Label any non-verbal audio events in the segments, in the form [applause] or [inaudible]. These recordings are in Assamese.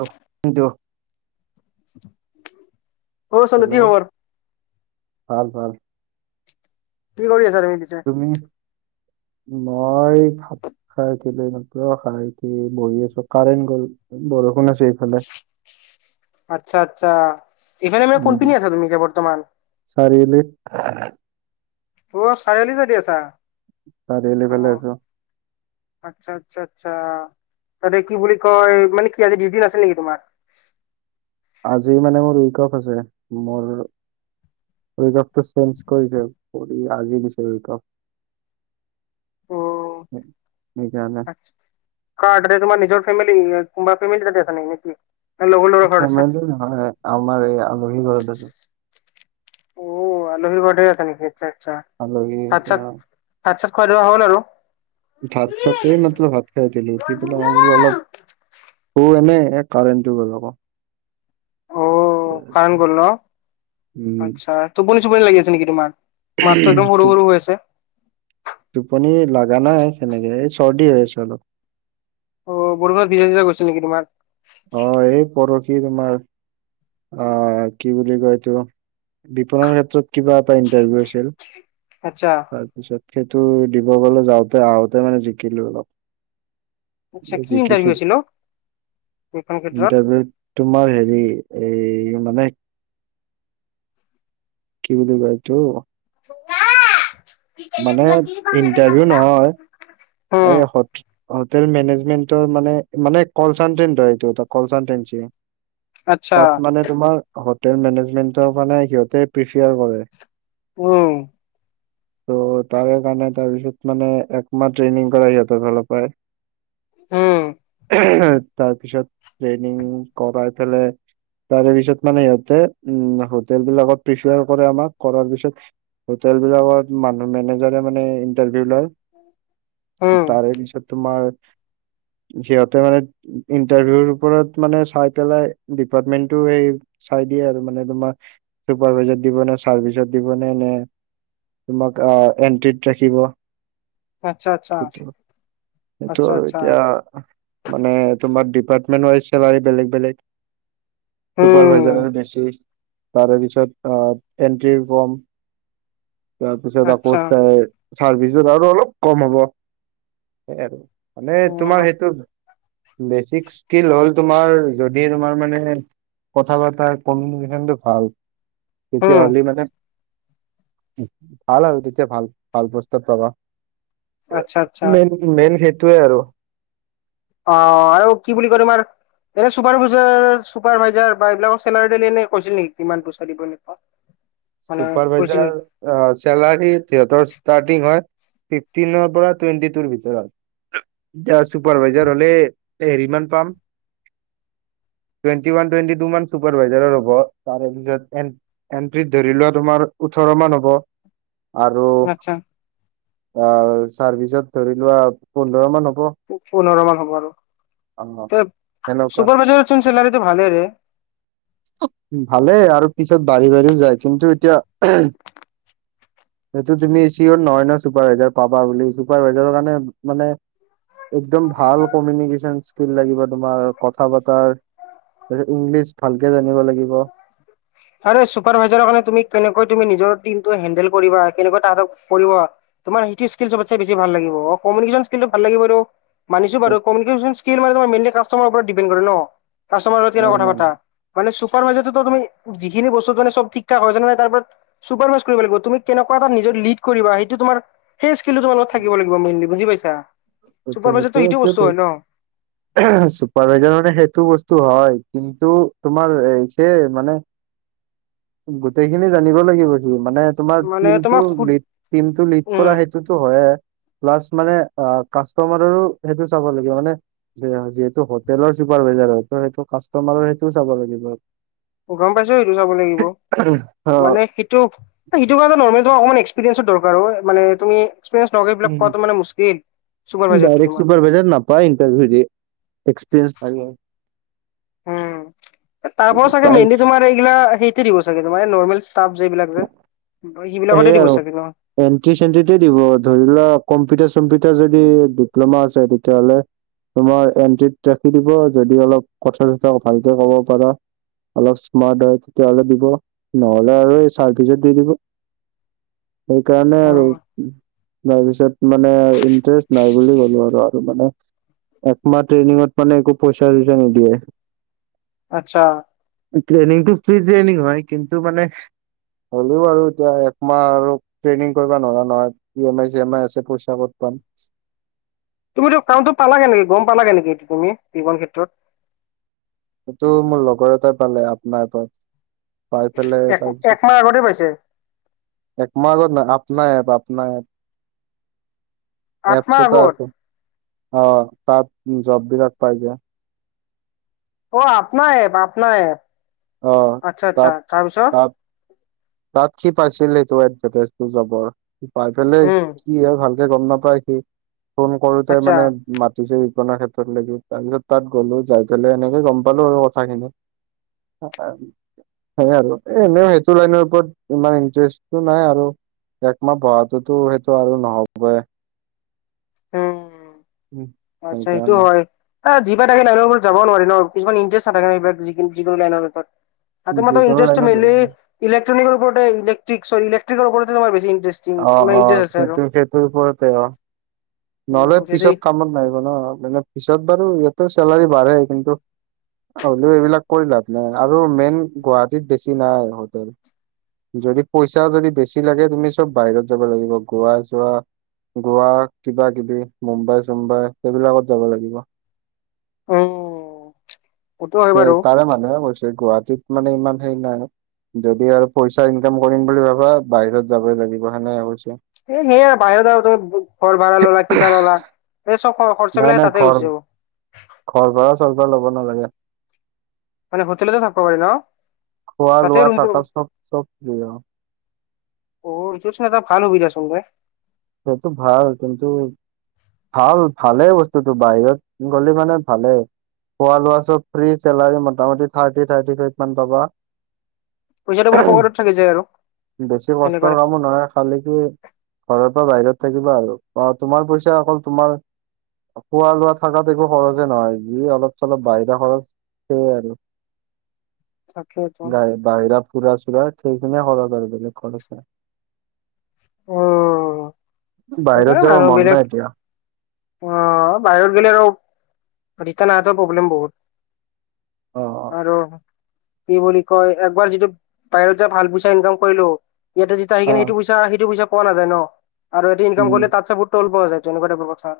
অ কিন্তু [inaudible] কি হেল্ল', খবৰ ভাল, ভাল। কি কৰি আছা তুমি পিছে? উ মই ভ খাই উঠিলো এই মাত্ৰ। খাই উঠি বহি আছো, কাৰেণ্ট গ'ল। বৰষুণ আছে এইফালে। আচ্ছা, আচ্ছা। ইফালে মানে কোনপিনি আছা তুমি কে বৰ্তমান? চাৰিআলিত। অ চাৰিআলি ছাইডে আছা। চাৰিআলি অ ফালে আছো। আচ্ছা, আচ্ছা, আচ্ছা। তাতে কি বুলি কয়, মানে কি আজি ডিউটি নাছিল নেকি তোমাৰ? আজি মানে মোৰ উইক অফ আছে। মৰ এই কাপটো চেঞ্জ কৰিছে। [unintelligible] আজি দিছে [unintelligible] কাপ। অ। [unintelligible] সেইকাৰণে [unintelligible] তাতে তোমাৰ নিজৰ ফেমেলি [unintelligible] ফেমেলি তাতে আছে নে কি? ফেমেলি নহয়, আমাৰ এই আলহী ঘৰত আছো। অও আলহী ঘৰতহে আছা নেকি? আচ্ছা, আচ্ছা। আলহী [unintelligible] ভাত-চাত খোৱা-ধোৱা হ'ল আৰু? ভাত-চাত এই মাত্ৰ ভাত খাই উঠিলোঁ। উঠি পেলাই মই বোলো অলপ অ এনে এ কাৰেণ্টটো গ'ল আক'। কাৰেণ্ট গল ন? আচ্ছা, টোপনি-চোপনি লাগি আছে নেকি তোমাৰ? মাতটো একদম উম সৰু সৰু হৈ আছে। টোপনি লাগা নাই সেনেকে। এ চৰ্দি হৈ আছে অলপ। অ [unintelligible] গৈছে নেকি তোমাৰ? অ, এই পৰসি তোমাৰ আ কি বুলি কয় এইটো বিপণন ক্ষেত্ৰত কিবা এটা ইন্টাৰভিউ আছিল। আটছা। তাৰপিছত সেইটো দিব গলে যাওঁতে আহোতে মানে জিকিলো অলপ। আটছা, কি ইণ্টাৰভিউ আছিল অ? এইখন ক্ষেত্ৰত ইণ্টাৰভিউত তোমাৰ হেৰি এই মানে কি বুলি কৈ [unintelligible] [unintelligible] মানে ইণ্টাৰভিউ নহয়, উম এই স হোটেল মেনেজমেন্টৰ মানে-মানে কলচানতেন্ত আৰু এইটো এটা কলচানতেন্সী। আচ্ছা তাত মানে তোমাৰ হোটেল মেনেজমেণ্টৰ কাৰণে সিহঁতে প্ৰিফেিয়াৰ কৰে। উম। ত' তাৰে কাৰণে তাৰপিছত মানে একমাত্ৰ ট্ৰেনিং কৰাই সিহঁতৰ ফালৰ পৰাই। উম। এহ তাৰপিছত ট্ৰেইনিং কৰাই পেলাই তাৰে পিছত মানে সিহঁতে উম হোটেল বিলাকত প্ৰিফাৰ কৰে আমাক, কৰাৰ পিছত হোটেল বিলাকত মানুহ মেনেজাৰে মানে ইণ্টাৰভিউ লয়। উম [inaudible] তাৰে পিছত তোমাৰ সিহঁতে মানে ইন্টাৰভিউৰ ওপৰত মানে চাই পেলাই ডিপাৰ্টমেন্টটো সেই চাই দিয়ে আৰু মানে তোমাৰ চুপাৰাইজাৰ দিব ন চাৰ্ভিচত দিব ন নে তোমাক অ, এণ্ট্ৰিত ৰাখিব। আচ্চা-আচ্চা। সেইটো-সেইটো আৰু এতিয়া মানে তোমাৰ ডিপাৰ্টমেণ্ট ৱাইজ চেলাৰী বেলেগ-বেলেগ। চুপাৰ উম ভাইজাৰৰ বেছি, তাৰে পিছত আহ এণ্ট্ৰিৰ কম। তাৰপিছত আকৌ আচ্ছা [unintelligible] চাৰ্ভিছত আৰু অলপ কম হ'ব। মানে উম তোমাৰ সেইটো বেচিক স্কিল হ'ল তোমাৰ যদি তোমাৰ মানে কথা পতা কমিনিকেচনটো ভাল তেতিয়া উম, হ'লে মানে--ভাল আৰু তেতিয়া ভাল-ভাল পষ্টত পাবা। আচ্ছা-আচ্ছা। মেইন মেইন সেইটোয়ে আৰু। অ', আৰু কি বুলি কয় তোমাৰ এনে চুপাৰভাজাৰ-চুপাৰভাইজাৰ বা এইবিলাকৰ চেলাৰি তেলাৰি এনে কৈছিল নেকি কিমান পইচা দিব এনেকা? চুপাৰভাইজাৰ চেলাৰী তাহাঁতৰ ষ্টাৰ্টিং হয় ফিফটিনৰ পৰা টুৱেণ্টি টুৰ ভিতৰত, এতিয়া চুপাৰভাইজাৰ হলে এ হেৰি মান পাম। টুৱেণ্টি ওৱান টুৱেণ্টি টু মান চুপাৰভাইজাৰৰ হ'ব তাৰে পিছত এট্ৰিত ধৰি লোৱা তোমাৰ ওঠৰ মান হ'ব, আৰু আচ্ছা আৰু চাৰ্ভিচত ধৰি লোৱা পোন্ধৰ মান হ'ব। পোন্ধৰ মান হ'ব আৰু। অ সেনেকুৱা চুপাৰভাইজাৰৰ চোন চেলাৰিটো ভালে ৰে। ভালেই আৰু পিছত বাঢ়ি-বাঢ়িও যায়, কিন্তু এতিয়া সেইটো তুমি চিয়ৰ নহয় ন চুপাৰ ভাইজাৰ পাবা বুলি চুপাৰ ভাইজাৰৰ কাৰণে মানে একদম ভাল কমিউনিকেশ্যন স্কিল লাগিব তোমাৰ কথা পতাৰ তাৰপিছত ইংলিছ ভালকে জানিব লাগিব। আৰু চুপাৰভাইজাৰৰ কাৰণে তুমি কেনেকৈ তুমি নিজৰ টিমতো হেন্ডেল কৰিবা, কেনেকৈ তাহাতক কৰিব তোমাৰ সেইটো স্কিল চবতছে বেছি ভাল লাগিব। অ', কমিউনিকেশ্বন স্কিলটো ভাল লাগিব সেইটো মানিছো বাৰু কমিউনিকেশ্বন স্কিল মানে তোমাৰ মেইনলি কাষ্টামাৰৰ ওপৰত ডিপেণ্ড কৰে ন? কাষ্টামাৰৰ লগত কেনে নাই কথা নাই পাতা। মানে চুপাৰভাইজাৰতো ত তুমি যিখিনি বস্তু মানে সব ঠিক ঠাক হয় তেনেহলে তাৰ ওপৰত চুপাৰভাইচ কৰিব লাগিব, তুমি কেনেকোৱা এটা নিজৰ লিড কৰিবা সেইটো তোমাৰ সেই স্কিলতো তোমাৰ লগত নাই থাকিব লাগিব, মেইনলি বুজি পাইছা, চুপাৰভাইজাৰটো সেইটো বস্তু হয় ন। [inaudible] চুপাৰ ভাইজাৰ মানে সেইটো বস্তু হয়, কিন্তু তোমাৰ সেই মানে গোটেইখিনি জানিব লাগিব সি মানে তোমাৰ মানে টিমটো তোমাক সুধ লিড টিমটো লিড কৰা উম সেইটোতো হয়ে, প্লাছ মানে অ কাষ্টমাৰৰো সেইটো চাব লাগিব মানে যি যিহেতু হোটেলৰ চুপাৰভাইজাৰ হয়, ত' সেইটো কাষ্টমাৰৰ সেইটোও চাব লাগিব। গম পাইছো সেইটো চাব লাগিব, মানে সেইটো এ সেইটো কাৰণে নৰ্মেল অকমান এক্সপেৰিয়েঞ্চৰ দৰকাৰ, মানে তুমি এক্সপিৰিয়েঞ্চ নোহোৱাকে এইবিলাক পোৱাতো মানে মু্স্কিল, চুপাৰভাইজাৰটো তোমাৰ। চুপাৰভাইজাৰত না পোৰা ইণ্টাৰভিউ দিয়ে, এক্সপেৰিয়েঞ্চ লাগে। উম, তাৰ পৰা চাগে মেইনলি তোমাৰ এইগিলা সেই তি দিব চাগে, তোমাৰ এই নৰ্মেল ষ্টাফ যে এইবিলাক যে, সেইবিলাকতে দিব চাগে ন। এণ্ট্ৰি চেণ্ট্ৰিতে দিব ধৰি লোৱা কম্পিউটাৰ চম্পিউটাৰ যদি ডিপ্ল'মা আছে তেতিয়াহ'লে। তোমাৰ এণ্ট্ৰিত ৰাখি দিব, যদি অলপ কথা চথা ভালকে ক'ব পাৰা। অলপ স্মাৰ্ট হয় তেতিয়াহ'লে দিব, নহ'লে আৰু এই চাৰ্ভিচত দি দিব। সেইকাৰণে আৰু। উম তাৰপিছত মানে ইন্টাৰেষ্ট নাই বুলি ক'লো, আৰু-আৰু মানে একমাহ ট্ৰেইনিঙত মানে একো পইচা চইচা নিদিয়ে। আচ্ছা। ট্ৰেইনিংটো ফ্ৰী ট্ৰেইনিং হয়, কিন্তু মানে হ'লেও আৰু এতিয়া একমাহ আৰু ট্ৰেইনিং কৰিব নোৱাৰা নহয়, E M I C M I আছে পইচা ক'ত পাম। তুমিতো কামটো পালা কেনেকে, গম পালা কেনেকে এইটো তুমি, [unintelligible] ক্ষেত্ৰত। এইটো মোৰ লগৰ এটাই পালে আপোনাৰ পৰা, পাই পেলাই এক তাৰপিছত একমাহ আগতে পাইছে একমাহ আগত ন আপনা এপ- আপনা এপ, আঠ এপছ মাহ এটা আগত আছে। অ', তাত জববিলাক পাই যায়। অ', আপনা এপ-আপনা এপ, অ আচ্ছা- আচ্ছা, তাত তাৰপিছত। তাত তাত কি পাইছিলে সেইটো এডভেটাইছটো যাব আৰু পাই পেলাই উম কি হয় ভাল [unintelligible] গম নাপাই সি, ফোন কৰোতে আচ্ছা মানে মাতিছে বিপণা ক্ষেত্ৰৰ লেকে, তাৰ পিছত তাত গ'লো যায় পেলাই এনেকে গম পালো আৰু কথাখিনি। [unintelligible] সেয়ে আৰু এ এনেও এইটো লাইনৰ [unintelligible] ইমান ইণ্টাৰেষ্টটো নাই আৰু একমাহ পঢ়াতোতো সেইটো আৰু নহ'বই। উম, উম, আচ্ছা এইটো সেইকাৰণে হয়। এ যি পাই তাকে লাইনৰ ওপৰত যাব নোৱাৰি ন, কিছুমান ইণ্টাৰেষ্ট নাথাকে এইবিলাক যি যিকোনো লাইনৰ ওপৰত। আৰু তোমাৰটো যোগাৰ ইনটাৰেষ্টটো লাইনত মেইনলি ধৰিবি। ইলেট্ৰনিকৰ ওপৰতে ইলেকট্ৰিক, চ' ইলেকট্ৰিকেলৰ ওপৰতে তোমাৰ বেছি ইনটাৰেষ্ট। অ', অ', সেইটো সেইটোৰ ওপৰতে অ'। নহ'লে উম যদি পিছত কামত নাহিব ন, মানে পিছত বাৰু ইয়াতো চেলাৰী বাঢ়ে, কিন্তু হ'লেও এইবিলাক কৰি লাভ নাই আৰু মেইন গুৱাহাটীত বেছি নাই হোটেল। যদি পইচা যদি বেছি লাগে, তুমি চব বাহিৰত যাব লাগিব, গ'ৱা চ'ৱা। গ'ৱা কিবা কিবি মুম্বাই চুম্বাই সেইবিলাকত যাব লাগিব। উম। সেইটো হয় সেই বাৰু। তাৰে মানুহে কৈছে, গুৱাহাটীত মানে ইমান হেৰি নাই। যদি আৰু পইচা ইনকাম কৰিম বুলি ভাবে, বাহিৰত যাবই লাগিব সেনেকে কৈছে। সেই সেয়া আৰু বাহিৰত আৰু তোৰ ঘৰ ভাড়া ল'লা কিবা ল'লা। এই চব খ নাই খৰচাবিলাক নাই তাতে ঘৰ গুচি যাব। ঘৰ ভাড়া চৰ ভাড়া ল'ব নালাগে। মানে হোটেলতে থাকিব পাৰি ন। খোৱা তাতে লোৱা ৰুম থকা চব- চব দিব। অ', এইটো চাইদত ভাল সুবিধাচোন ৰে। সেইটো ভাল কিন্তু ভাল ভালেই বস্তুটো, বাহিৰত গ'লে মানে ভালেই। খোৱা লোৱা চব ফ্ৰী, চেলাৰী মোটামটি থাৰ্টি- থাৰ্টি ফাইভ মান পাবা। পইচাটো পুৰা পকেটত থাকি যায় আৰু বেছি সেনেকুৱা কষ্টৰ কামো নহয়, খালি কি ঘৰৰ বাহিৰত থাকিবা আৰু অ', তোমাৰ পইচা অকল তোমাৰ খোৱা লোৱা থাকাত একো খৰচে নহয়, যি অলপ চলপ বাহিৰা খৰচ সেইয়া আৰু। থাকে গা বাহিৰা ফুৰা চুৰা সেইখিনিয়ে খৰচ আৰু বেলেগ খৰচ নাই। উম, নাই বাহিৰত সেইকাৰণে যাব মন নাই মানুহবিলাক এতিয়া অ', বাহিৰত গ'লে আৰু ৰিটাৰ্ণ আহাটো প্ৰব্লেম বহুত। অ অ আৰু কি বুলি কয়, একবাৰ যিটো বাহিৰতে ভাল পইচা ইনকাম কৰিলো ইয়াতে যেতিয়া আহি অ কিনে এইটো পইচা সেইটো পইচা পোৱা নাযায় ন আৰু ইয়াতে ইনকাম উম কৰিলে তাত চাবত তল পোৱা যায়, তেনেকোৱা টাইপৰ কথা।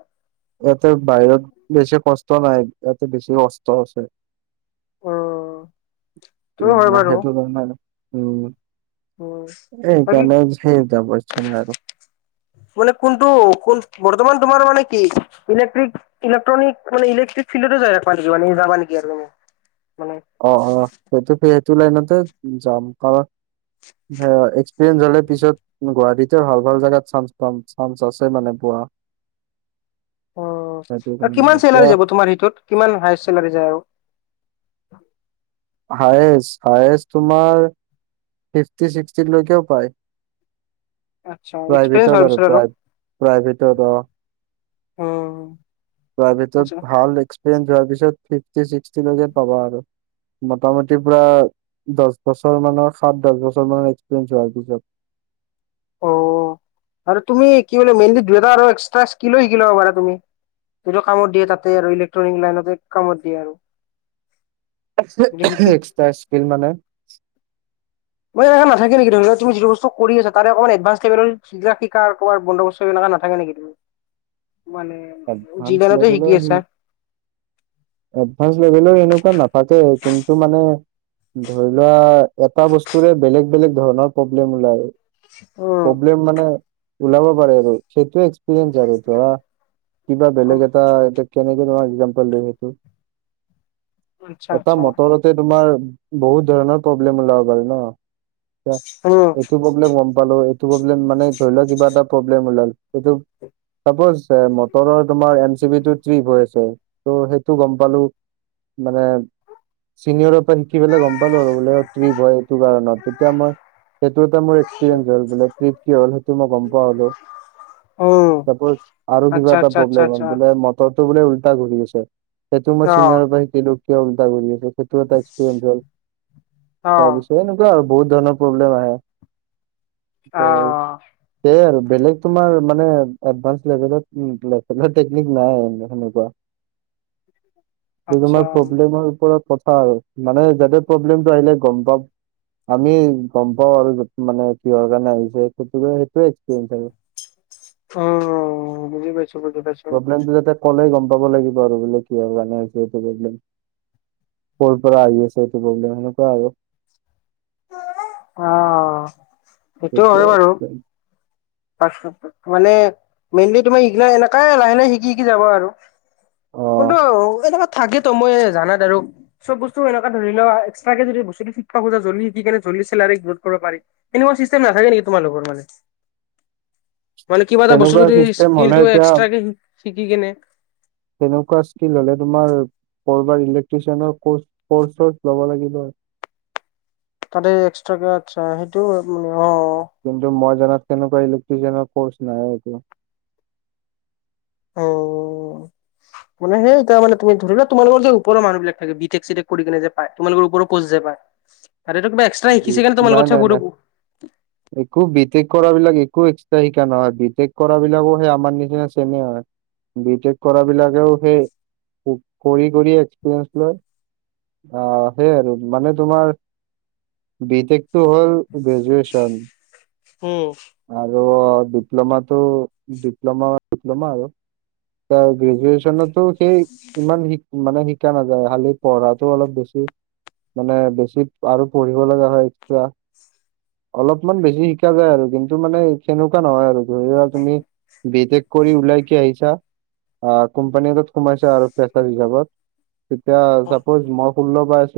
ইয়াতে বাহিৰত বেছি কষ্ট নাই, ইয়াতে বেছি কষ্ট আছে। উম, সেইটো উম, হয় বাৰু। সেইটো কাৰনে মানে, উম। বাকী এইকাৰণে সেই যাব ইচ্ছা নাই আৰু। মানে কোনটো কোন বৰ্তমান তোমাৰ মানে কি। ইলেক্ট্ৰিক ইলেকট্ৰনিক মানে ইলেক্ট্ৰিক ফিল্ডতো যায় নেকি মানে যাবা নেকি আৰু। মানে অ', অ', সেইটোতে সেইটো লাইনতে যাম, কাৰণ হা এক্সপিৰিয়েঞ্চ হ'লে পিছত গুৱাহাটীটো ভাল- ভাল জেগাত চানচ পাম, চানচ আছে মানে পোৱা। উম, সেইটো আৰু কাৰণে কিমান এতিয়া চেলাৰী যাব তোমাৰ এটোত, কিমান হাইচ চেলাৰী যায় আৰু। হায়েষ্ট-হায়েষ্ট তোমাৰ ফিফটি ছিক্সটি লৈকেও পায়। আচ্ছা এক্সপিৰিয়েঞ্চ হোৱাৰ প্ৰাইভেটত আৰু পিছত প্ৰা প্ৰাইভেটত অ'। উম। প্ৰাইভেটত আচ্ছা। ভাল এক্সপিৰিয়েঞ্চ হোৱাৰ পিছত ফিফটি ছিক্সটি লৈকে পাবা আৰু। মোটামুটি পুৰা দছ বছৰ মানৰ সাত দছ বছৰ মানৰ এক্সপিৰিয়েঞ্চ হোৱাৰ পিছত। অ', আৰু তুমি কি বুলি মেইনলি দুই এটা আৰু এক্সট্ৰা স্কিলো শিকি ল'ব পাৰা তুমি। যিটো কামত দিয়ে তাতে আৰু ইলেক্ট্ৰনিক লাইনতে কামত দিয়ে আৰু। যদি শিকি এক্সটা স্কিল মানে মই এইকাৰণেই নাথাকিম নিকি ধৰি লোৱা, তুমি যিটো বস্তু কৰি আছা তাৰে অকণ এডভাঞ্চ লেভেলৰ ইগিলা শিকাৰ ক'ৰবাৰ বন্দবস্ত এনেকুৱা নাথাকে নেকি, তুমি মানে যি এডভানচ লাইনতে শিকি লেভেলৰ সি আছা এডভানছ লেভেলৰ এনেকুৱা নাথাকে, কিন্তু মানে ধৰি লোৱা এটা বস্তুৰে বেলেগ-বেলেগ ধৰণৰ প্ৰব্লেম ওলায়। অ'। প্ৰব্লেম মানে ওলাব পাৰে আৰু সেইটোৱে এক্সপিৰিয়েঞ্চ আৰু ধৰা কিবা বেলেগ উম এটা, এইটো কেনেকে তোমাক একজাম্পল দিম এইটো। আচ্ছা এটা আচ্ছা মটৰতে তোমাৰ বহুত ধৰণৰ প্ৰব্লেম ওলাব পাৰে ন। চা, উম এইটো ব মানে গম পালো হয়, এইটো প্ৰব্লেম মানে ধৰি লোৱা কিবা এটা প্ৰব্লেম ওলাল, সেইটো চাপছ এ মটৰৰ তোমাৰ এম চি বি টোত কি হৈ আছে, ত' সেইটো গম পালো মানে চিনিয়ৰ পৰা শিকি পেলাই গম পালো আৰু বোলে ট্ৰিপ হয় এইটো কাৰণত, তেতিয়া মই সেইটো এটা মোৰ এক্সপেৰিয়েন্স হ'ল বোলে, ট্ৰিপ কি হ'ল সেইটো মই গম পোৱা হ'লো। উম চাপ'জ আৰু কিবা আচ্ছা এটা আচ্ছা আচ্ছা প্ৰব্লেম হ'ল আচ্ছা বোলে মটৰটো বোলে উল্টা ঘূৰি আছে, সেইটো মই অ চিনিয়ৰৰ পৰা শিকিলোঁ কিয় উল্টা ঘূৰি আছে। সেইটো এটা এক্সপেৰিয়েন্স হ'ল, অ তাৰপিছ সেই এনেকুৱা আৰু বহুত ধৰণৰ প্ৰব্লেম আহে, অ ত' সেইয়াই আৰু বেলেগ তোমাৰ মানে এডভানচ লেভেলত উম, [unintelligible] টেকনিক নাই আৰু সেনেকুৱা। আচ্ছা তোমাৰ প্ৰব্লেমৰ ওপৰত কথা আৰু মানে যাতে প্ৰব্লেমটো আহিলে গম পাম আমি গম পাওঁ আৰু মানে কিহৰ কাৰণে আহিছে, সেইটোৱে-সেইটোৱে এক্সপিৰিয়েঞ্চ আৰু। অ', অ', বুজি পাইছো-বুজি পাইছো। প্ৰব্লেমটো যাতে ক'লে গম পাব লাগিব আৰু বোলে কিহৰ কাৰণে হৈছে এইটো প্ৰব্লেম। ক'ৰ পৰা আহি আছে এইটো প্ৰব্লেম, সেনেকুৱা আৰু। অ'। সেইটো সেইটোৱে হয় বাৰু এক্সপিৰিয়েঞ্চ। [unintelligible] মানে মেইনলি তোমাৰ ইগিলাই এনেকাই লাহে- লাহে শিকি- শিকি যাবা আৰু। অ কোনটো এনেকুৱা থাকেতো মই জানাত আৰু চব বস্তু এনেকুৱা ধৰি লোৱা এক্সট্ৰাকে যদি বস্তুটো শিকি থাকোঁতে জল্দি শিকি কেনে জল্দি চেলাৰী গ্ৰ'থ কৰিব পাৰি। এনেকোৱা ছিষ্টেম নাথাকে নেকি তোমালোকৰ মানে। মানে কিবা এটা বস্তু তেনেকুৱা যদি চিষ্টেম হ'লে স্কিলটো এতিয়া এক্সট্ৰা কে শি শিকি কিনে তেনেকুৱা স্কিল হ'লে তোমাৰ ক'ৰবাৰ ইলেকট্ৰিচিয়ানৰ কৰ্চ কৰ্চত ল'ব লাগিব। তাতে এক্সট্ৰাকে আচ্ছা, সেইটোও হয় মানে অ'। কিন্তু মই জনাত কেনেকুৱা ইলেক্ট্ৰিচিয়ানৰ কৰ্চ নাই এইটো। অ'। [inaudible] মানে সেই এতিয়া মানে তুমি ধৰিলোৱা তোমাৰ লগৰ যে ওপৰৰ মানুহিলাকে থাকে বি টেক চি টেক কৰি কিনে যে পাই, তোমালোকৰ ওপৰৰ পোষ্ট যে পায়। আৰু এইটো কিবা এক্সট্ৰা শিকিছে কাৰণে এইটো তোমাৰ নাই নাই নাই লগত [unintelligible] একো বি টেক কৰা বিলাক একো এক্সট্ৰা শিকা নহয়, বি টেক কৰা বিলাকো সেই আমাৰ নিচিনা চেমে হয়। বি টেক কৰা বিলাকেও সেই কৰি- কৰি এক্সপিৰিয়েঞ্চ লয়। অ', সেইয আৰু মানে তোমাৰ বি টেকটো হ'ল গ্ৰেজুৱেচন। উম। আৰু ডিপ্ল'মাটো ডিপ্লমা- ডিপ্লমা আৰু। এতিয়া গ্ৰেজুয়্যচনতো সেই ইমান শি মানে শিকা নাযায়, খালী পঢ়াটো অলপ বেছি। মানে বেছি আৰু পঢ়িব লগা হয় এক্সট্ৰা। অলপমান বেছি শিকা যায় আৰু কিন্তু মানে সেনেকুৱা নহয় আৰু ধৰি লোৱা তুমি বি টেক কৰি ওলাই কি আহিছা, আ কোম্পানী এটাত সোমাইছা আৰু ফ্ৰেচাৰ হিচাপত। এতিয়া অ চাপজ মই ষোল্ল পাইছো